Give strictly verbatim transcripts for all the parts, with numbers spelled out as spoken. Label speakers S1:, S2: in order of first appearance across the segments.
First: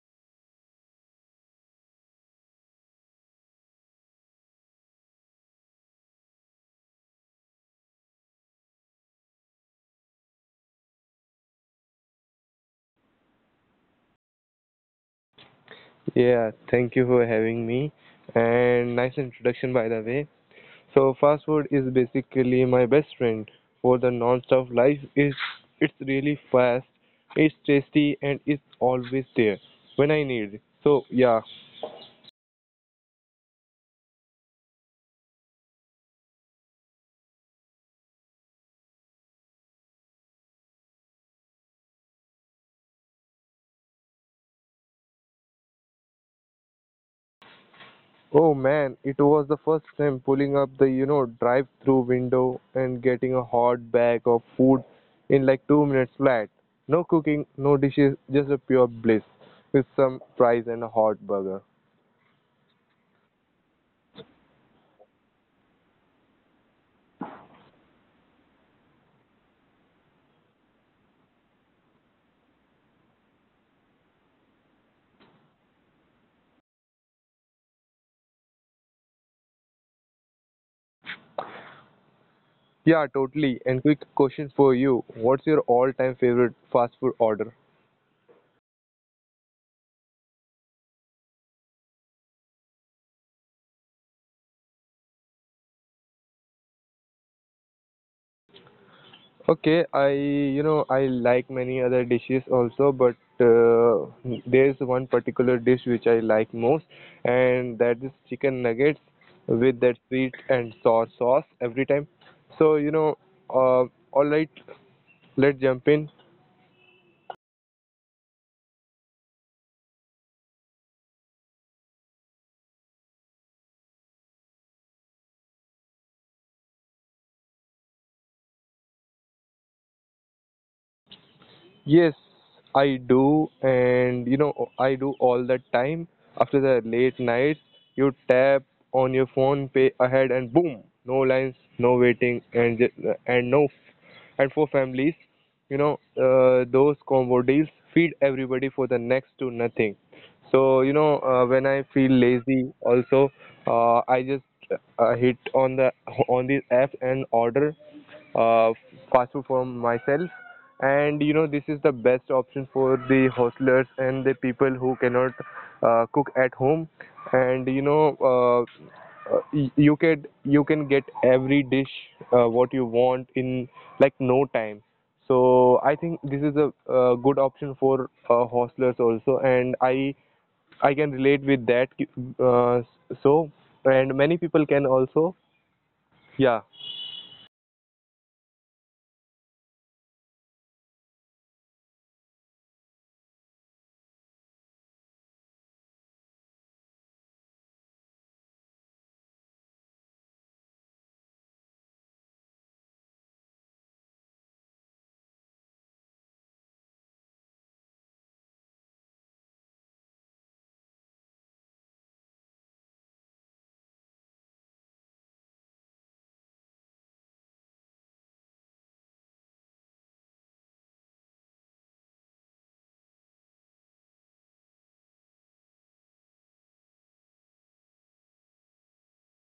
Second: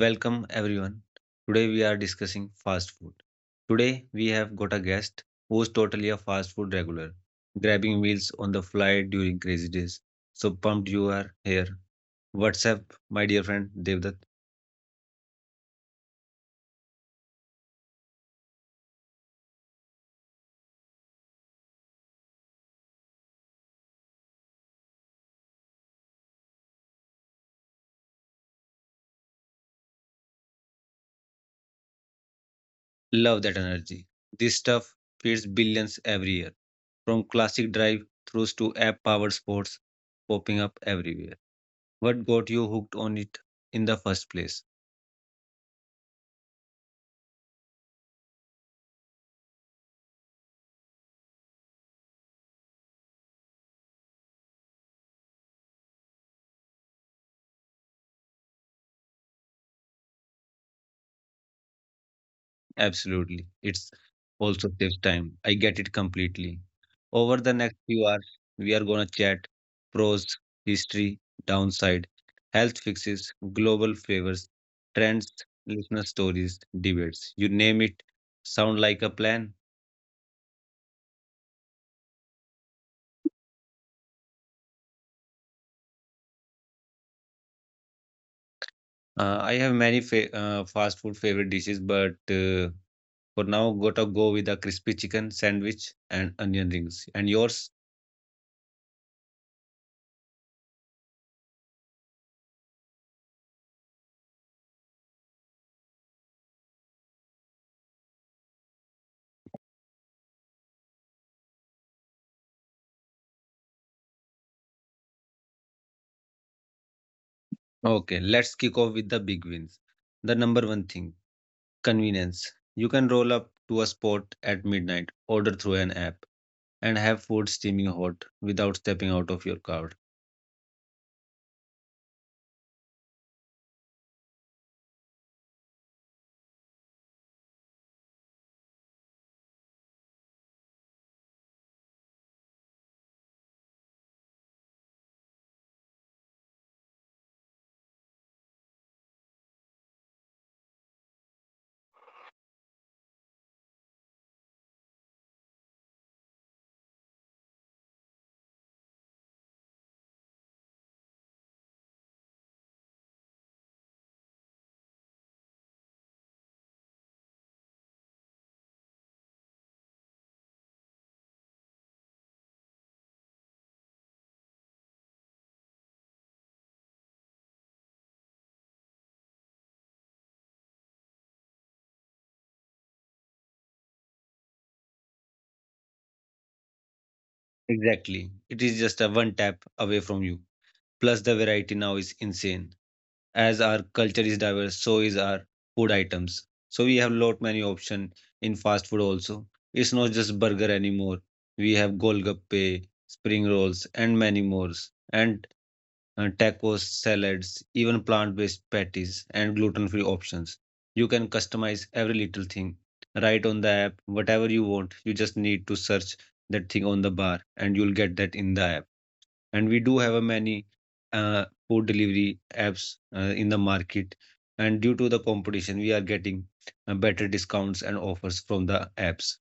S1: Welcome everyone. Today we are discussing fast food. Today we have got a guest who's totally a fast food regular, grabbing meals on the fly during crazy days. So pumped you are here. What's up, my dear friend Devdutt?
S2: Yeah, thank you for having me. And nice introduction, by the way. So, fast food is basically my best friend for the non-stop life. Is it's really fast, it's tasty, and it's always there when I need it. So, yeah.
S1: Love that energy. This stuff feeds billions every year, from classic drive throughs to app-powered sports popping up everywhere. What got you hooked on it in the first place?
S2: Oh man, it was the first time pulling up the you know drive-through window and getting a hot bag of food in like two minutes flat. No cooking, no dishes, just a pure bliss with some fries and a hot burger.
S1: Absolutely. It's also saves time. I get it completely. Over the next few hours, we are going to chat pros, history, downside, health fixes, global flavors, trends, listener stories, debates. You name it. Sound like a plan?
S2: Yeah, totally. And quick question for you. What's your all-time favorite fast food order?
S1: Uh, I have many fa- uh, fast food favorite dishes, but uh, for now, gotta go with a crispy chicken sandwich and onion rings. And yours?
S2: Okay, I you know I like many other dishes also, but uh, there's one particular dish which I like most, and that is chicken nuggets with that sweet and sour sauce every time. So you know, uh, all right, let's jump in.
S1: Okay, let's kick off with the big wins. The number one thing. Convenience. You can roll up to a spot at midnight, order through an app, and have food steaming hot without stepping out of your car.
S2: Yes, I do, and you know, I do all the time. After the late nights, you tap on your phone, pay ahead, and boom, no lines, no waiting, and ju- and no, and for families, you know, uh, those combo deals feed everybody for the next to nothing. So you know, uh, when I feel lazy, also uh, I just uh, hit on the on the app and order uh, fast food for myself. And you know, this is the best option for the hostlers and the people who cannot uh, cook at home. And you know, uh, uh, y- you can you can get every dish uh, what you want in like no time. So I think this is a, uh, good option for uh, hostlers also, and I I can relate with that. Uh, so, and many people can also, yeah,
S1: Exactly. It is just a one tap away from you. Plus, the variety now is insane. As our culture is diverse, so is our food items. So we have lot many option in fast food also. It's not just burger anymore. We have golgappe, spring rolls, and many more. And uh, Tacos, salads, even plant based patties, and gluten free options. You can customize every little thing right on the app, whatever you want. You just need to search that thing on the bar, and you'll get that in the app. And we do have a many uh, food delivery apps uh, in the market. And due to the competition, we are getting uh, better discounts and offers from the apps.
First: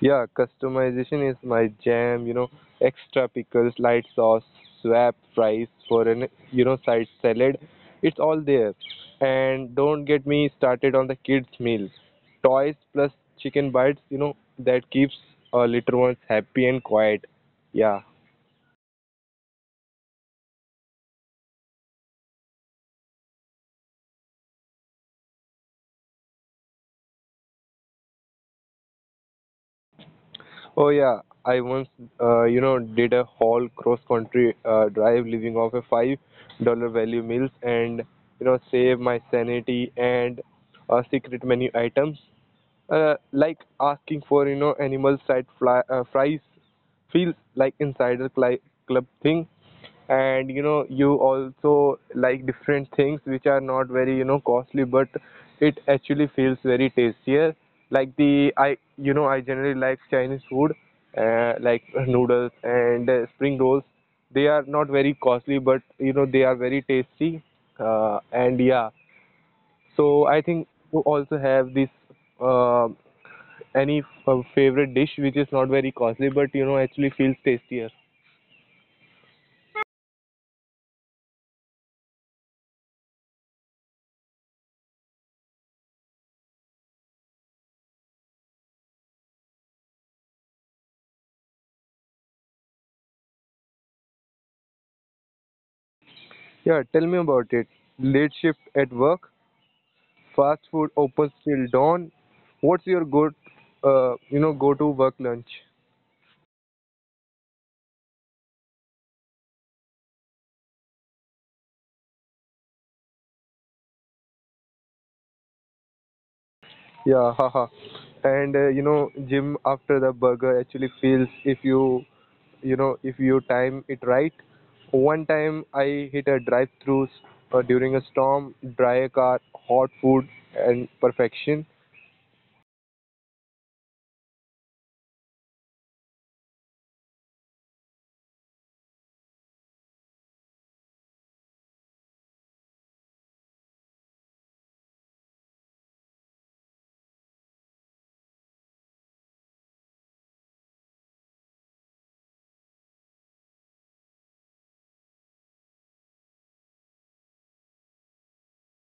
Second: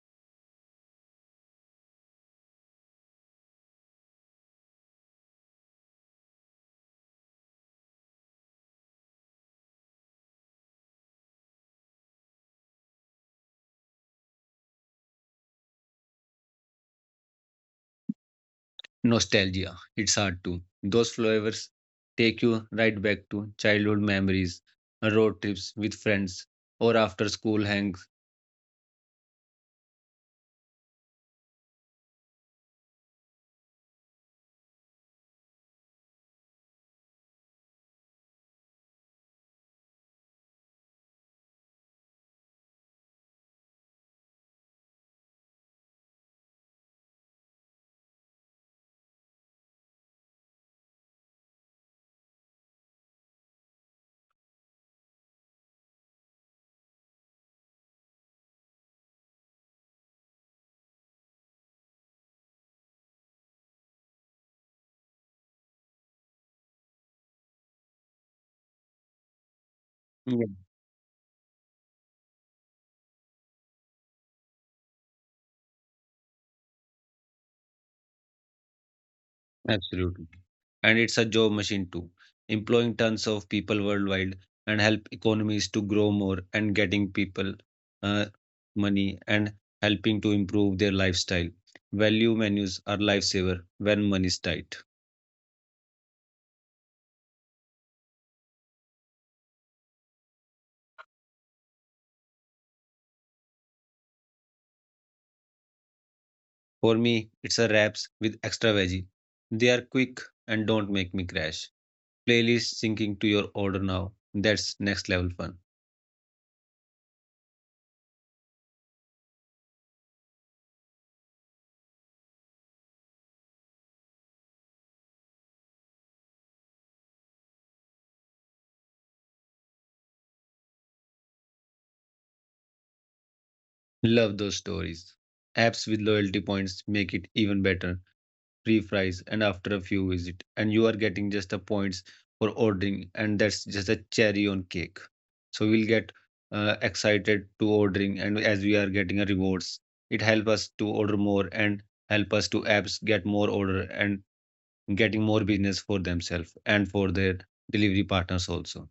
S2: yeah, customization is my jam, you know, extra pickles, light sauce, swap fries for an, you know, side salad. It's all there. And don't get me started on the kids' meal. Toys plus chicken bites, you know, that keeps uh, little ones happy and quiet. Yeah.
S1: Nostalgia, it's hard to. Those flavors take you right back to childhood memories, road trips with friends, or after school hangs.
S2: Oh yeah, I once uh, you know did a whole cross country uh, drive living off a five dollar value meals and you know save my sanity and uh, secret menu items. Uh, like asking for you know animal side fly, uh, fries feels like insider cli- club thing, and you know you also like different things which are not very you know costly but it actually feels very tastier like the I you know I generally like Chinese food, uh, like noodles and uh, spring rolls. They are not very costly but you know they are very tasty. Uh, and yeah so I
S1: Yeah.
S2: think you also have this. uh, any f- favorite dish which is not very costly but you know actually feels tastier?
S1: Absolutely. And it's a job machine too, employing tons of people worldwide and help economies to grow more and getting people uh, money and helping to improve their lifestyle. Value menus are lifesaver when money is tight.
S2: Yeah, tell me about it. Late shift at work, fast food opens till dawn. What's your go, uh, you know, go-to work lunch?
S1: For me, it's a wraps with extra veggie. They are quick and don't make me crash. Playlist syncing to your order now. That's next level fun.
S2: Yeah, haha. And uh, you know, gym after the burger actually feels if you, you know, if you time it right. One time I hit a drive-through uh, during a storm, dry car, hot food, and perfection.
S1: Love those stories. Apps with loyalty points make it even better. Free fries and after a few visit, and you are getting just the points for ordering, and that's just a cherry on cake. So we'll get uh, excited to ordering, and as we are getting a rewards, it help us to order more and help us to apps get more order and getting more business for themselves and for their delivery partners also.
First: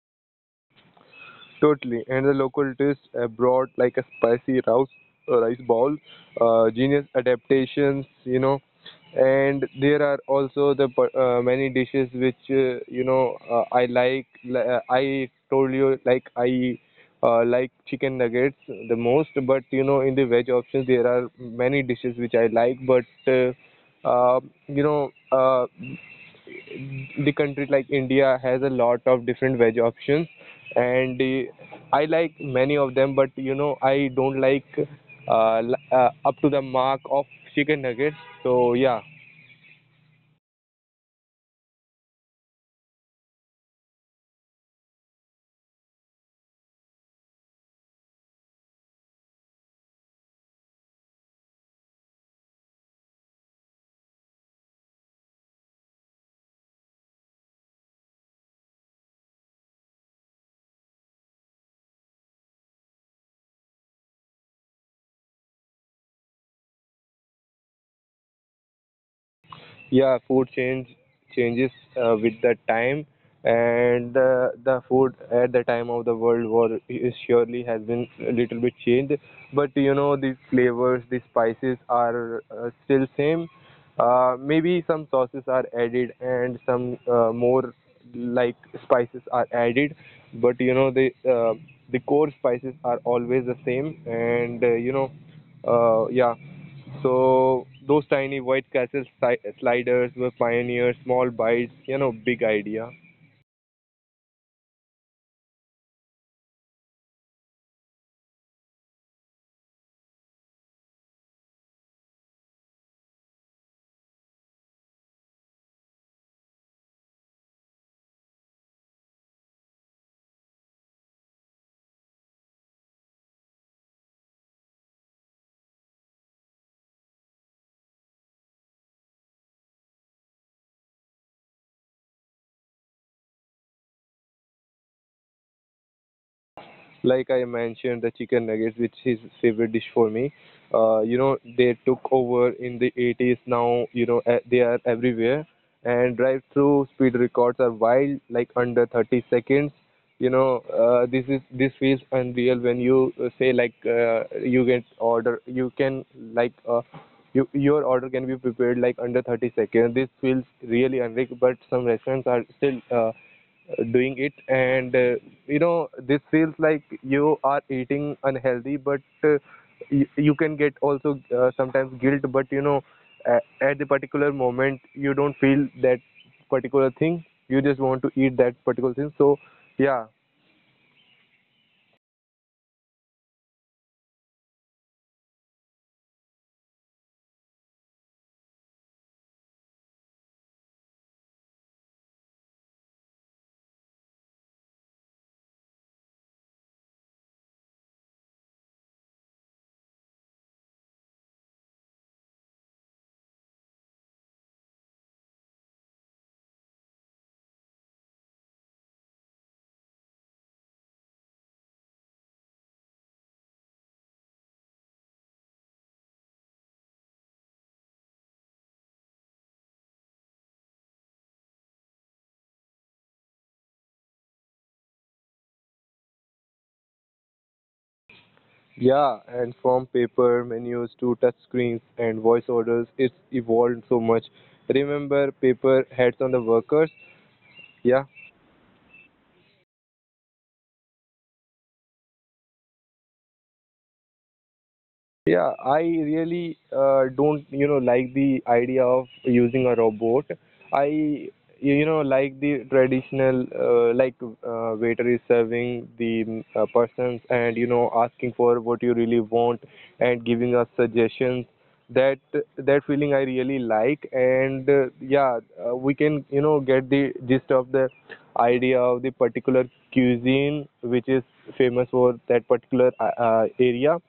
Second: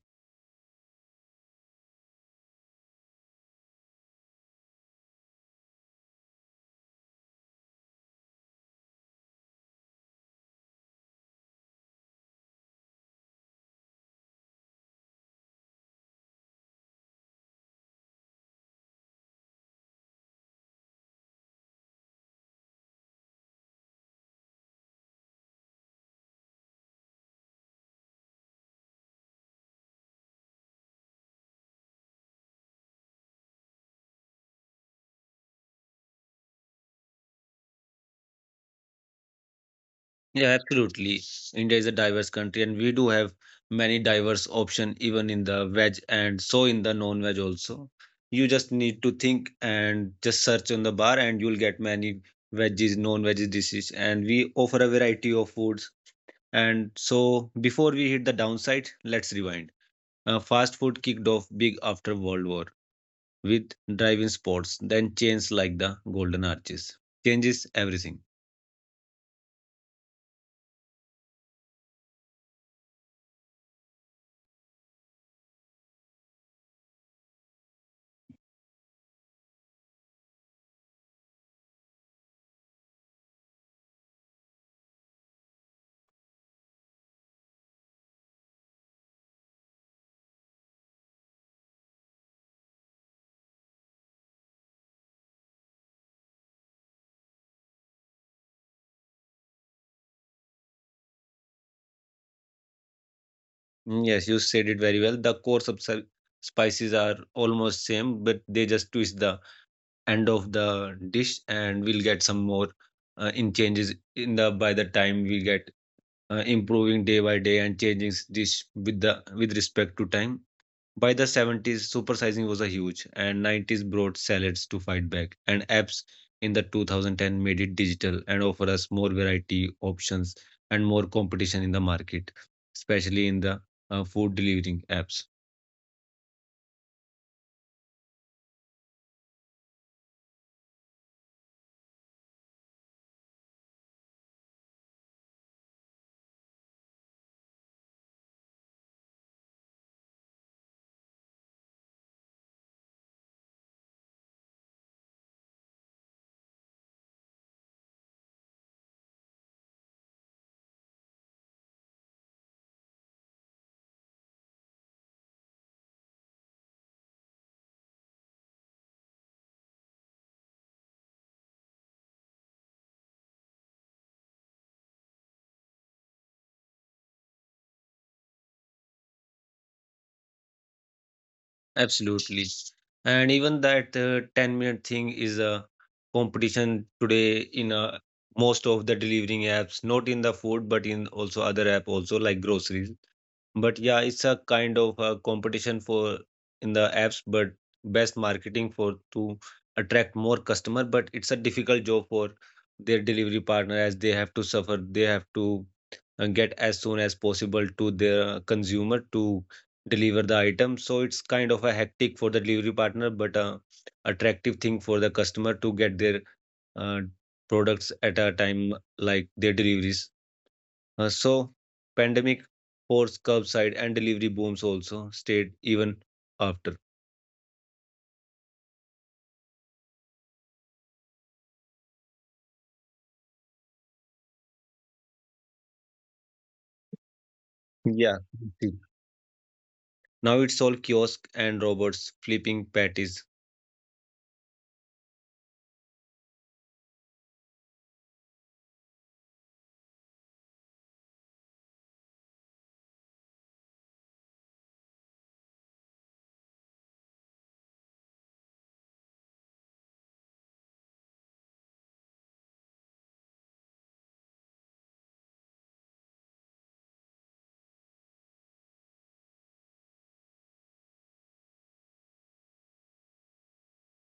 S2: Totally, and the local dish abroad like a spicy rice uh, rice ball, uh, genius adaptations, you know, and there are also the per- uh, many dishes which uh, you know uh, I like. li- Uh, I told you like I uh, like chicken nuggets the most, but you know in the veg options there are many dishes which I like, but uh, uh, you know uh, the country like India has a lot of different veg options, and uh, I like many of them. But you know, I don't like uh, l- uh, up to the mark of chicken nuggets. So yeah,
S1: Yeah, absolutely. India is a diverse country, and we do have many diverse option even in the veg and so in the non-veg also. You just need to think and just search on the bar, and you'll get many veggies, non-veg dishes, and we offer a variety of foods. And so, before we hit the downside, let's rewind. Uh, fast food kicked off big after World War with driving in spots, then chains like the Golden Arches. Changes everything.
S2: yeah, food change changes uh, with the time, and the, the food at the time of the world war is surely has been a little bit changed, but you know the flavors, the spices are uh, still same. Uh, maybe some sauces are added and some uh, more like spices are added, but you know the uh, the core spices are always the same. And uh, you know uh, yeah, so those tiny white castle si- sliders were pioneers, small bites you know big idea.
S1: Mm, yes, you said it very well. The core subs- spices are almost same, but they just twist the end of the dish, and we'll get some more uh, in changes in the by the time we get uh, improving day by day and changing s- dish with the with respect to time. By the seventies, supersizing was a huge, and nineties brought salads to fight back, and apps in the two thousand ten made it digital and offer us more variety options and more competition in the market, especially in the uh, food delivering apps.
S2: Like I mentioned, the chicken nuggets, which is favorite dish for me. Uh, you know, they took over in the eighties. Now, you know, eh, they are everywhere. And drive-through speed records are wild, like under thirty seconds. You know, uh, this is this feels unreal when you uh, say like uh, you get order, you can like uh, you, your order can be prepared like under thirty seconds. This feels really unreal, but some restaurants are still uh, doing it. And uh, you know this feels like you are eating unhealthy, but uh, you, you can get also uh, sometimes guilt, but you know a at the particular moment you don't feel that particular thing, you just want to eat that particular thing. So yeah,
S1: Absolutely, and even that uh, ten minute thing is a competition today in uh, most of the delivering apps, not in the food, but in also other app also like groceries. But yeah, it's a kind of a competition for in the apps, but best marketing for to attract more customer. But it's a difficult job for their delivery partner as they have to suffer. They have to uh, get as soon as possible to their consumer to deliver the item. So it's kind of a hectic for the delivery partner, but a attractive thing for the customer to get their uh, products at a time like their deliveries. Uh, so pandemic forced curbside and delivery booms also stayed even after.
S2: yeah, and from paper menus to touch screens and voice orders, it's evolved so much. Remember paper hats on the workers? Yeah.
S1: Yeah. See, now it's all kiosk and robots flipping patties.
S2: Yeah, I really uh, don't, you know, like the idea of using a robot. I, you know, like the traditional, uh, like uh, waiter is serving the uh, persons and, you know, asking for what you really want and giving us suggestions. That that feeling I really like, and uh, yeah, uh, we can, you know, get the gist of the idea of the particular cuisine which is famous for that particular uh, uh, area.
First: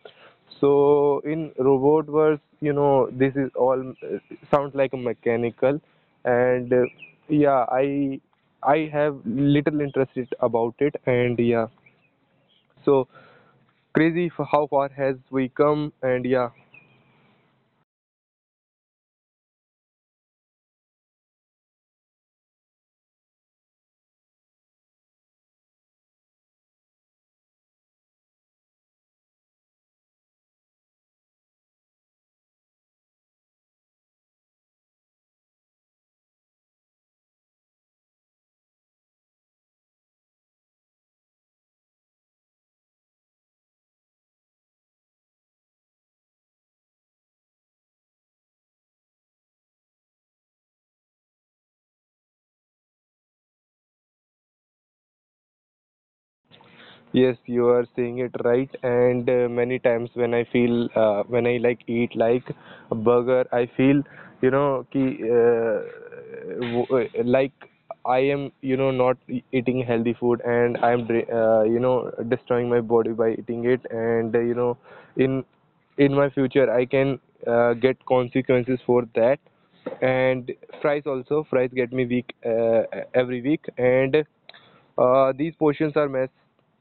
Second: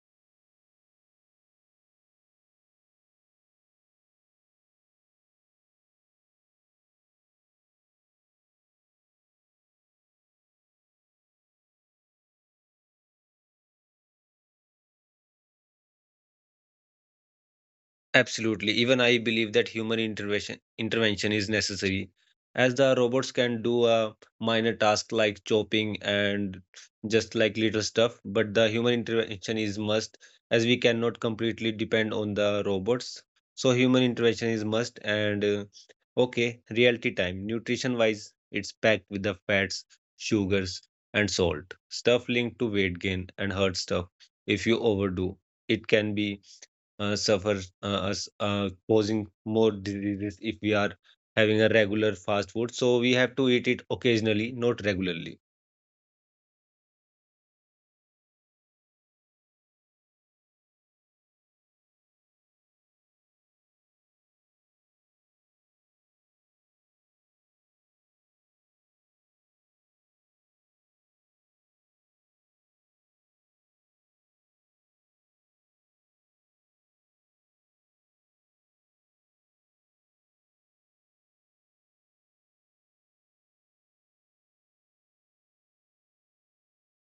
S2: So in robot wars, you know, this is all uh, sounds like a mechanical, and uh, yeah, I I have little interest it- about it, and yeah, so crazy for how far has we come, and yeah,
S1: Absolutely. Even I believe that human intervention intervention is necessary, as the robots can do a minor task like chopping and just like little stuff, but the human intervention is must, as we cannot completely depend on the robots. So human intervention is must. And uh, Okay, reality time. Nutrition wise, it's packed with the fats, sugars, and salt. Stuff linked to weight gain and hurt stuff. If you overdo, it can be uh, suffer uh, us uh, causing more diseases if we are having a regular fast food. So we have to eat it occasionally, not regularly.
S2: yes, you are saying it right. And uh, many times when I feel uh, when I like eat like a burger, I feel you know ki, uh, w- uh, like I am you know not e- eating healthy food, and I am dri- uh, you know destroying my body by eating it. And uh, you know in in my future I can uh, get consequences for that. And fries also fries get me weak uh, every week, and uh, these portions are mass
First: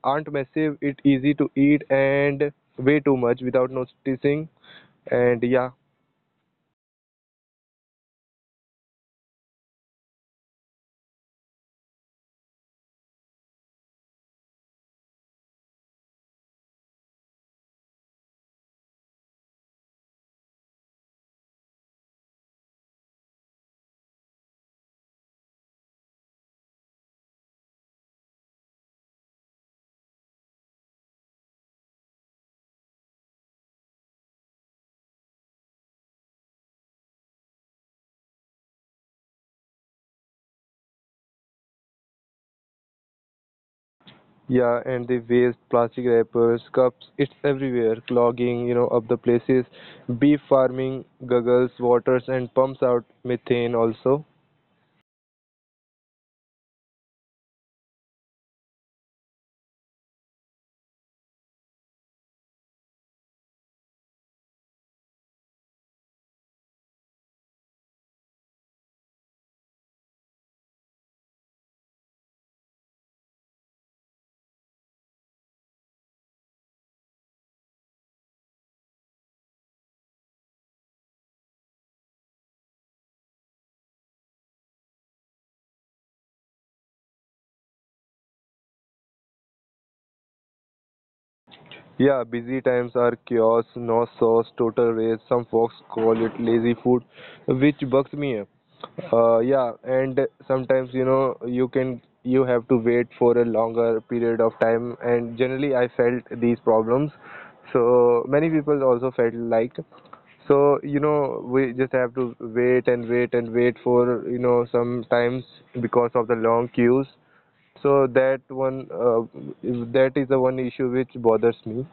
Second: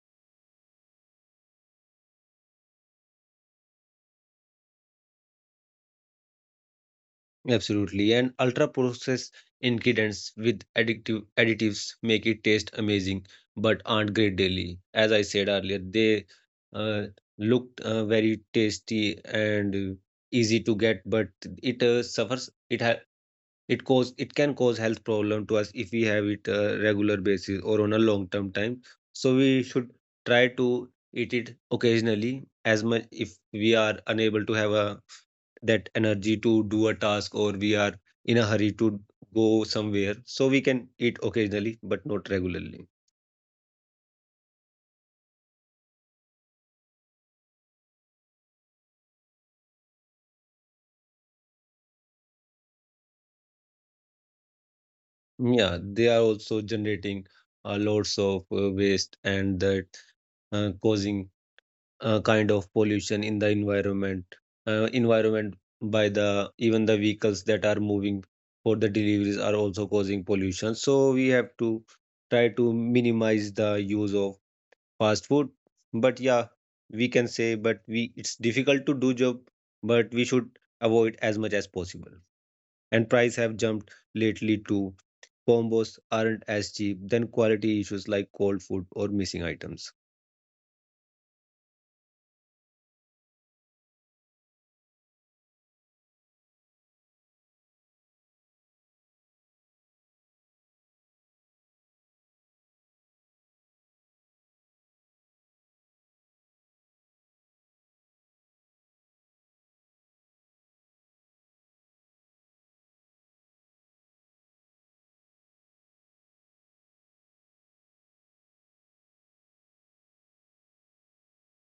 S2: aren't massive. It easy to eat and way too much without noticing. And yeah,
S1: Absolutely. And ultra processed ingredients with addictive additives make it taste amazing, but aren't great daily. As I said earlier, they uh, looked uh, very tasty and uh, easy to get, but it uh, suffers. It ha it cause it can cause health problem to us if we have it uh, regular basis or on a long term time, so we should try to eat it occasionally as much if we are unable to have a that energy to do a task or we are in a hurry to go somewhere, so we can eat occasionally but not regularly.
S2: yeah, and the waste, plastic wrappers, cups, it's everywhere, clogging you know up the places. Beef farming guggles waters and pumps out methane also.
S1: Yeah, they are also generating uh, lots of uh, waste and that uh, causing uh, kind of pollution in the environment uh, environment by the even the vehicles that are moving for the deliveries are also causing pollution, so we have to try to minimize the use of fast food. But yeah, we can say but we it's difficult to do job, but we should avoid as much as possible. And price have jumped lately too, combos aren't as cheap, then quality issues like cold food or missing items.
S2: Yeah, busy times are chaos, no sauce, total waste. Some folks call it lazy food, which bugs me. Uh, yeah, and sometimes you know you can you have to wait for a longer period of time, and generally I felt these problems. So many people also felt like so you know we just have to wait and wait and wait for you know sometimes because of the long queues. So that one uh, that is the one issue which bothers me.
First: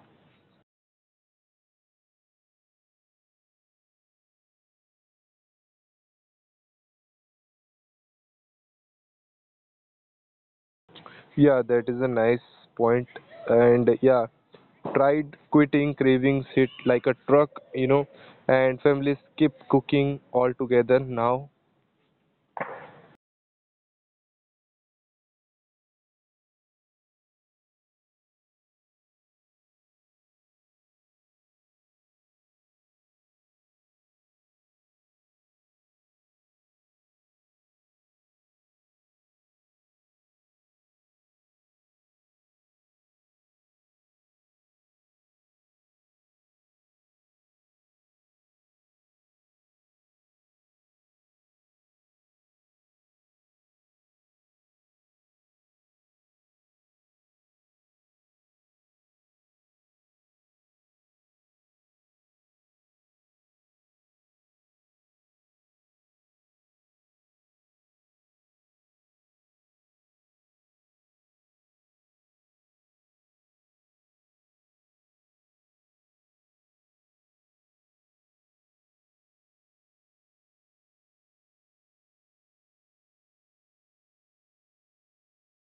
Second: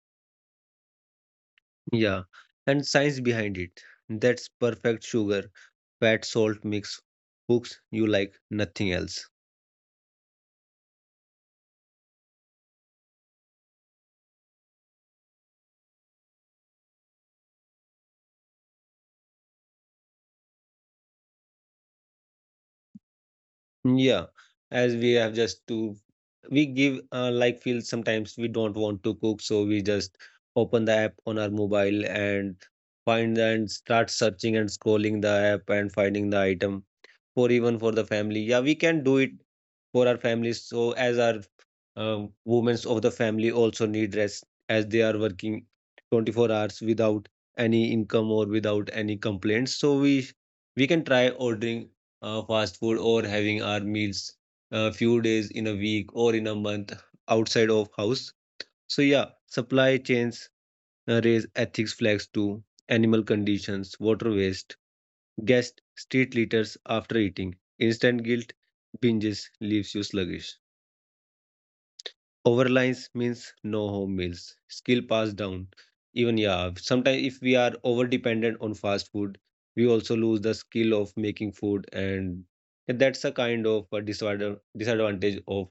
S1: Yeah, and science behind it. That's perfect sugar, fat, salt mix, hooks you like nothing else.
S2: Yeah, that is a nice point, and yeah, tried quitting, cravings hit like a truck, you know, and families skip cooking altogether now.
S1: Yeah, as we have just to, we give uh, like feel sometimes we don't want to cook, so we just open the app on our mobile and find and start searching and scrolling the app and finding the item for even for the family. Yeah, we can do it for our families. So as our um, women of the family also need rest as they are working twenty-four hours without any income or without any complaints. So we we can try ordering uh, fast food or having our meals a few days in a week or in a month outside of house. So yeah, supply chains uh, raise ethics flags to animal conditions, water waste, guest street litters after eating. Instant guilt binges leaves you sluggish. Overlines means no home meals. Skill passed down. Even yeah, sometimes if we are over dependent on fast food, we also lose the skill of making food, and that's a kind of a disorder disadvantage of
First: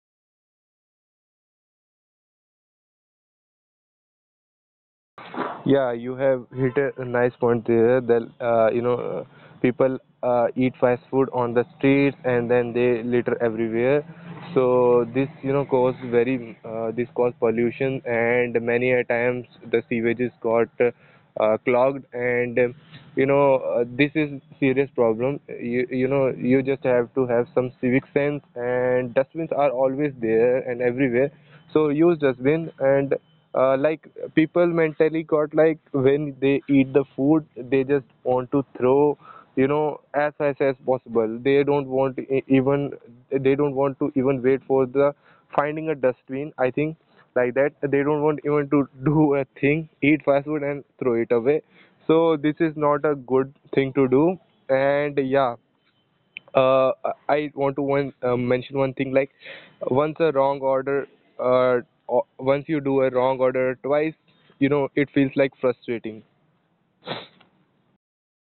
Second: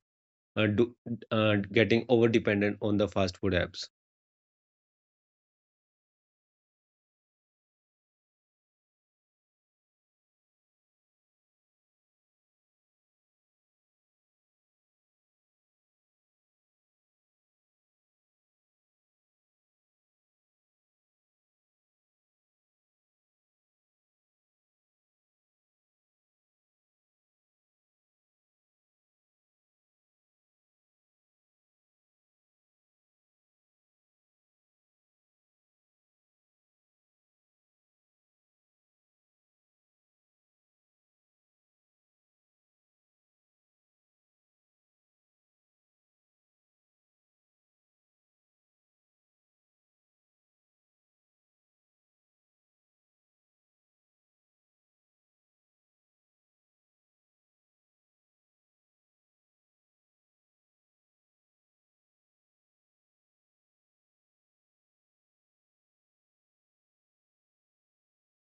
S1: uh, do, uh, getting over dependent on the fast food apps.
S2: Yeah, you have hit a nice point there that, uh, you know, uh, people uh, eat fast food on the streets and then they litter everywhere. So this you know cause very uh, this cause pollution, and many a times the sewages got uh, clogged, and um, you know uh, this is serious problem. You you know you just have to have some civic sense, and dustbins are always there and everywhere. So use dustbin and uh, like people mentally got like when they eat the food they just want to throw you know as fast as possible. They don't want e- even they don't want to even wait for the finding a dustbin, I think, like that they don't want even to do a thing, eat fast food and throw it away. So this is not a good thing to do. And yeah, uh, I want to one, uh, mention one thing like once a wrong order uh, o- once you do a wrong order twice, you know it feels like frustrating.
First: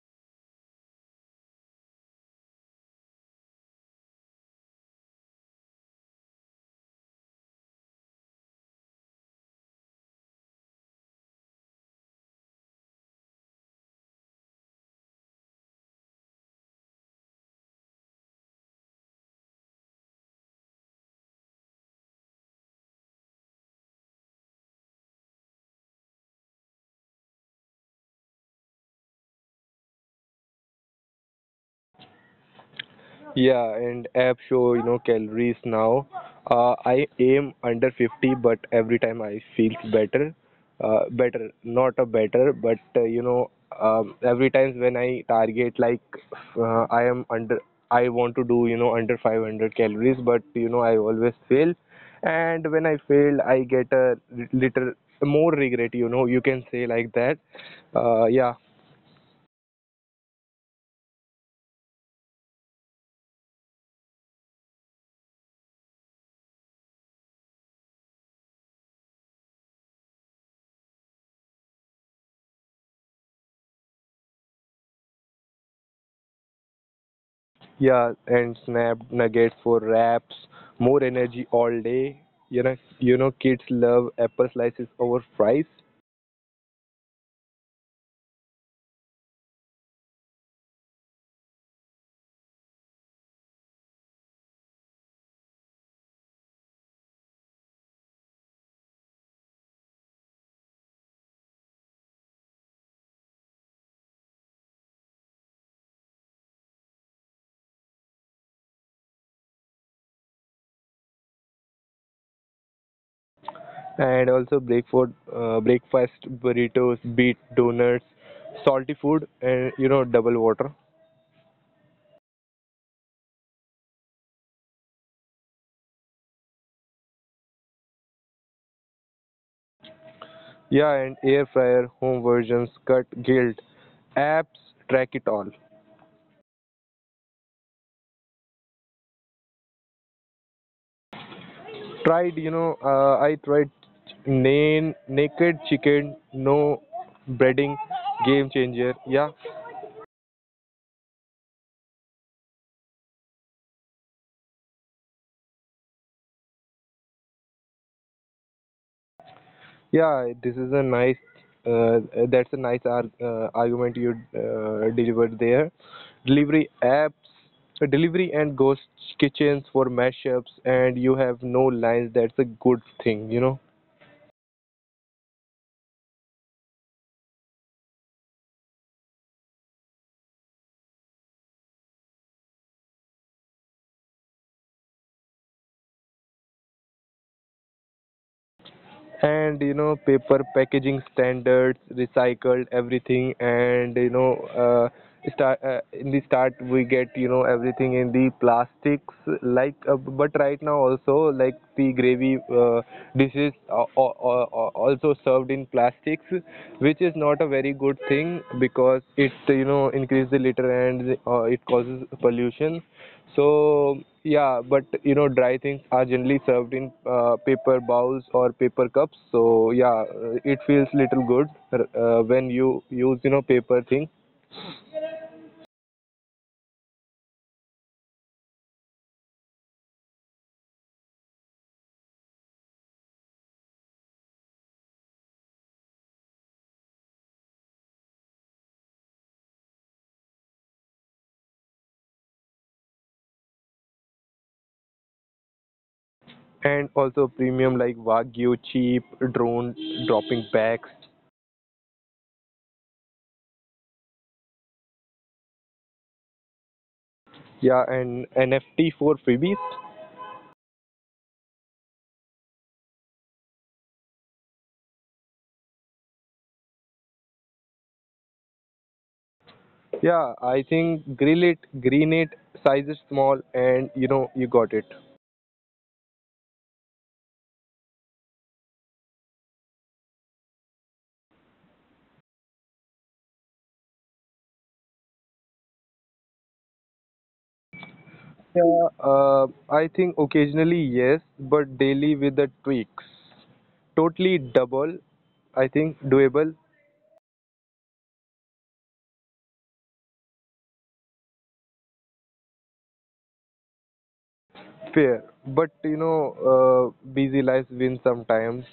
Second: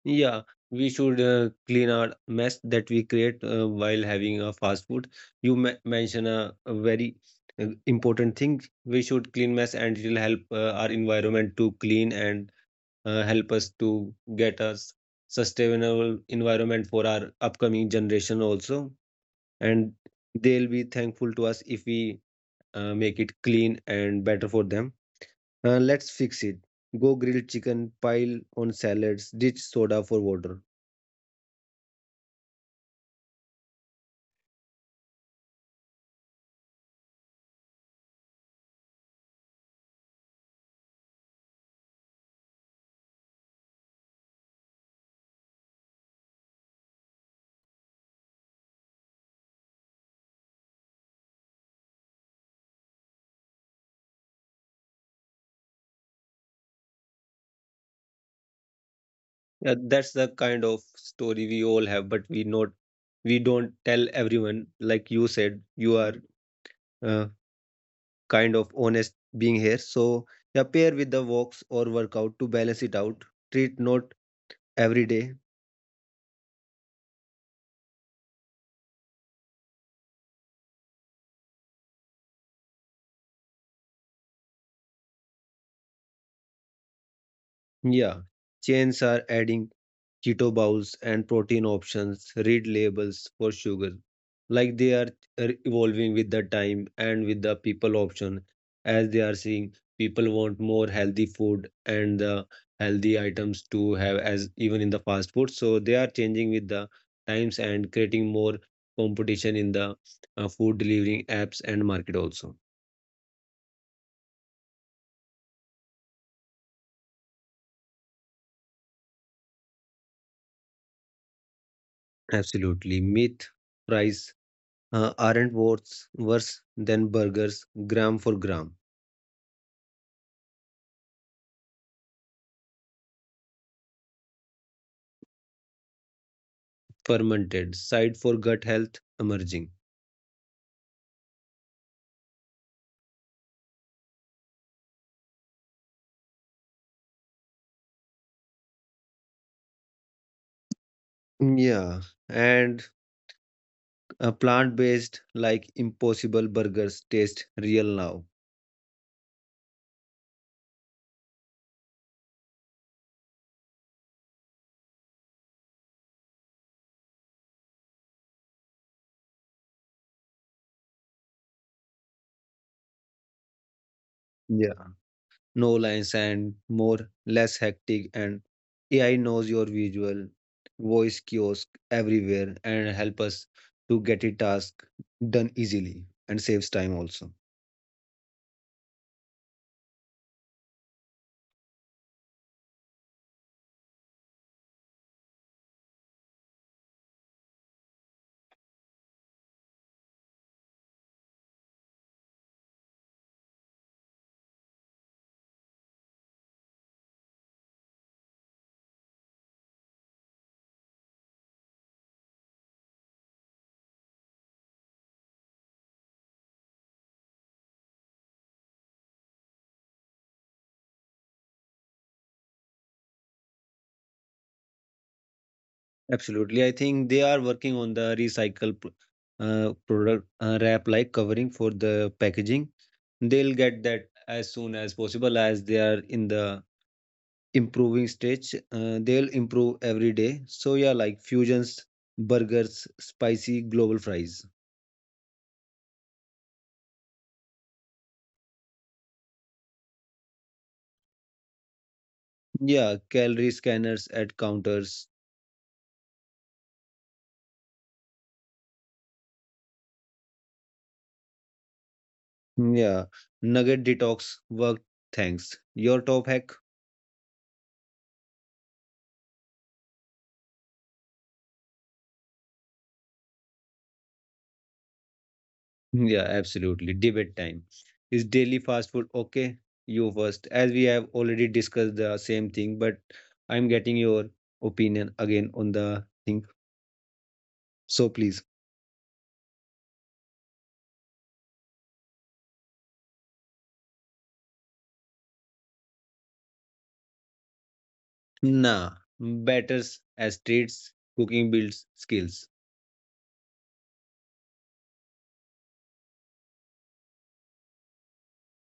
S1: Yeah, we should uh, clean our mess that we create uh, while having a fast food. You me mention a, a very uh, important thing. We should clean mess and it will help uh, our environment to clean and uh, help us to get a s- sustainable environment for our upcoming generation also. And they'll be thankful to us if we uh, make it clean and better for them. Uh, let's fix it. Go grilled chicken, pile on salads, ditch soda for water.
S2: Yeah, and app show, you know, calories now. Uh, I aim under fifty, but every time I feels better. Uh, better, not a better, but uh, you know, um, every time when I target like uh, I am under, I want to do you know under five hundred calories, but you know I always fail, and when I fail, I get a little more regret. You know, you can say like that. Uh, yeah,
S1: Yeah, that's the kind of story we all have, but we not we don't tell everyone. Like you said, you are uh, kind of honest being here. So yeah, pair with the walks or workout to balance it out. Treat not every day.
S2: yeah, and snapped nuggets for wraps, more energy all day. You know, you know, kids love apple slices over fries,
S1: Yeah, chains are adding keto bowls, and protein options read labels for sugar. Like they are uh, evolving with the time and with the people option, as they are seeing people want more healthy food and the healthy items to have as even in the fast food. So they are changing with the times and creating more competition in the uh, food delivering apps and market also.
S2: and also breakfast, uh, breakfast burritos, beet donuts, salty food, and you know, double water.
S1: Absolutely. Meat price uh, aren't worth worse than burgers gram for gram.
S2: Yeah, and air fryer, home versions, cut, guilt, apps, track it all.
S1: Fermented, side for gut health emerging.
S2: Tried, you know, uh, I tried nan- naked chicken, no breading, game changer. Yeah,
S1: Yeah, and uh, Plant-based like Impossible Burgers taste real now.
S2: yeah, this is a nice. Uh, that's a nice ar- uh, argument you uh, delivered there. Delivery apps, delivery and ghost kitchens for mashups, and you have no lines. That's a good thing, you know.
S1: Yeah. No lines and more less hectic, and A I knows your visual voice kiosk everywhere and help us to get a task done easily and saves time also.
S2: And you know, paper packaging standards, recycled everything, and you know, uh, start uh, in the start we get you know everything in the plastics like uh, but right now also like the gravy uh, dishes are, are, are are also served in plastics which is not a very good thing because it you know increase the litter, and uh, it causes pollution. So yeah, but you know dry things are generally served in uh, paper bowls or paper cups. So yeah, uh, it feels little good uh, when you use you know paper things.
S1: Absolutely. I think they are working on the recycle p- uh, product uh, wrap like covering for the packaging. They'll get that as soon as possible as they are in the improving stage. Uh, they'll improve every day. So yeah, like fusions burgers, spicy global fries.
S2: And also premium like Wagyu, cheap drone dropping packs.
S1: Yeah, calorie scanners at counters.
S2: Yeah, and N F T for freebies.
S1: Yeah, nugget detox work thanks your top hack.
S2: Yeah, I think grill it, green it, size is small, and you know you got it.
S1: Yeah, absolutely. Debate time. Is daily fast food okay? You first, as we have already discussed the same thing, but I'm getting your opinion again on the thing, so please.
S2: Yeah, uh, I think occasionally yes, but daily with the tweaks. Totally double, I think doable,
S1: Nah, batters as treats, cooking builds skills.
S2: fair. But you know, uh, busy lives win sometimes.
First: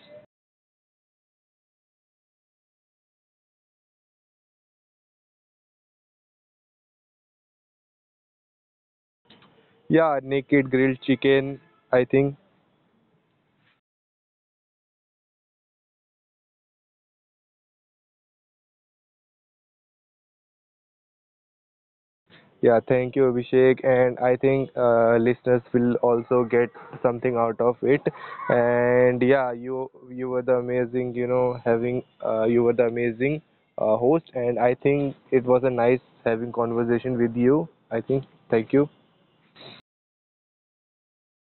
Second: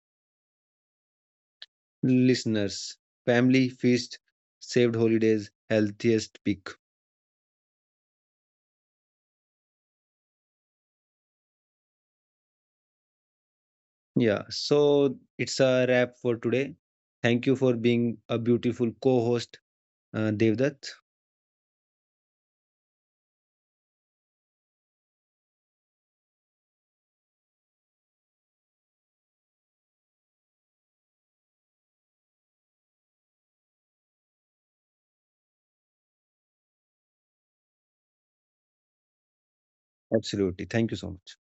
S1: Listeners, family feast, saved holidays, healthiest peak.
S2: Yeah, naked grilled chicken, I think
S1: Yeah, so it's a wrap for today. Thank you for being a beautiful co host, uh, Devdat.
S2: yeah, thank you, Abhishek. And I think uh, listeners will also get something out of it. And yeah, you you were the amazing, you know, having uh, you were the amazing uh, host. And I think it was a nice having conversation with you. I think thank you.
S1: Absolutely. Thank you so much.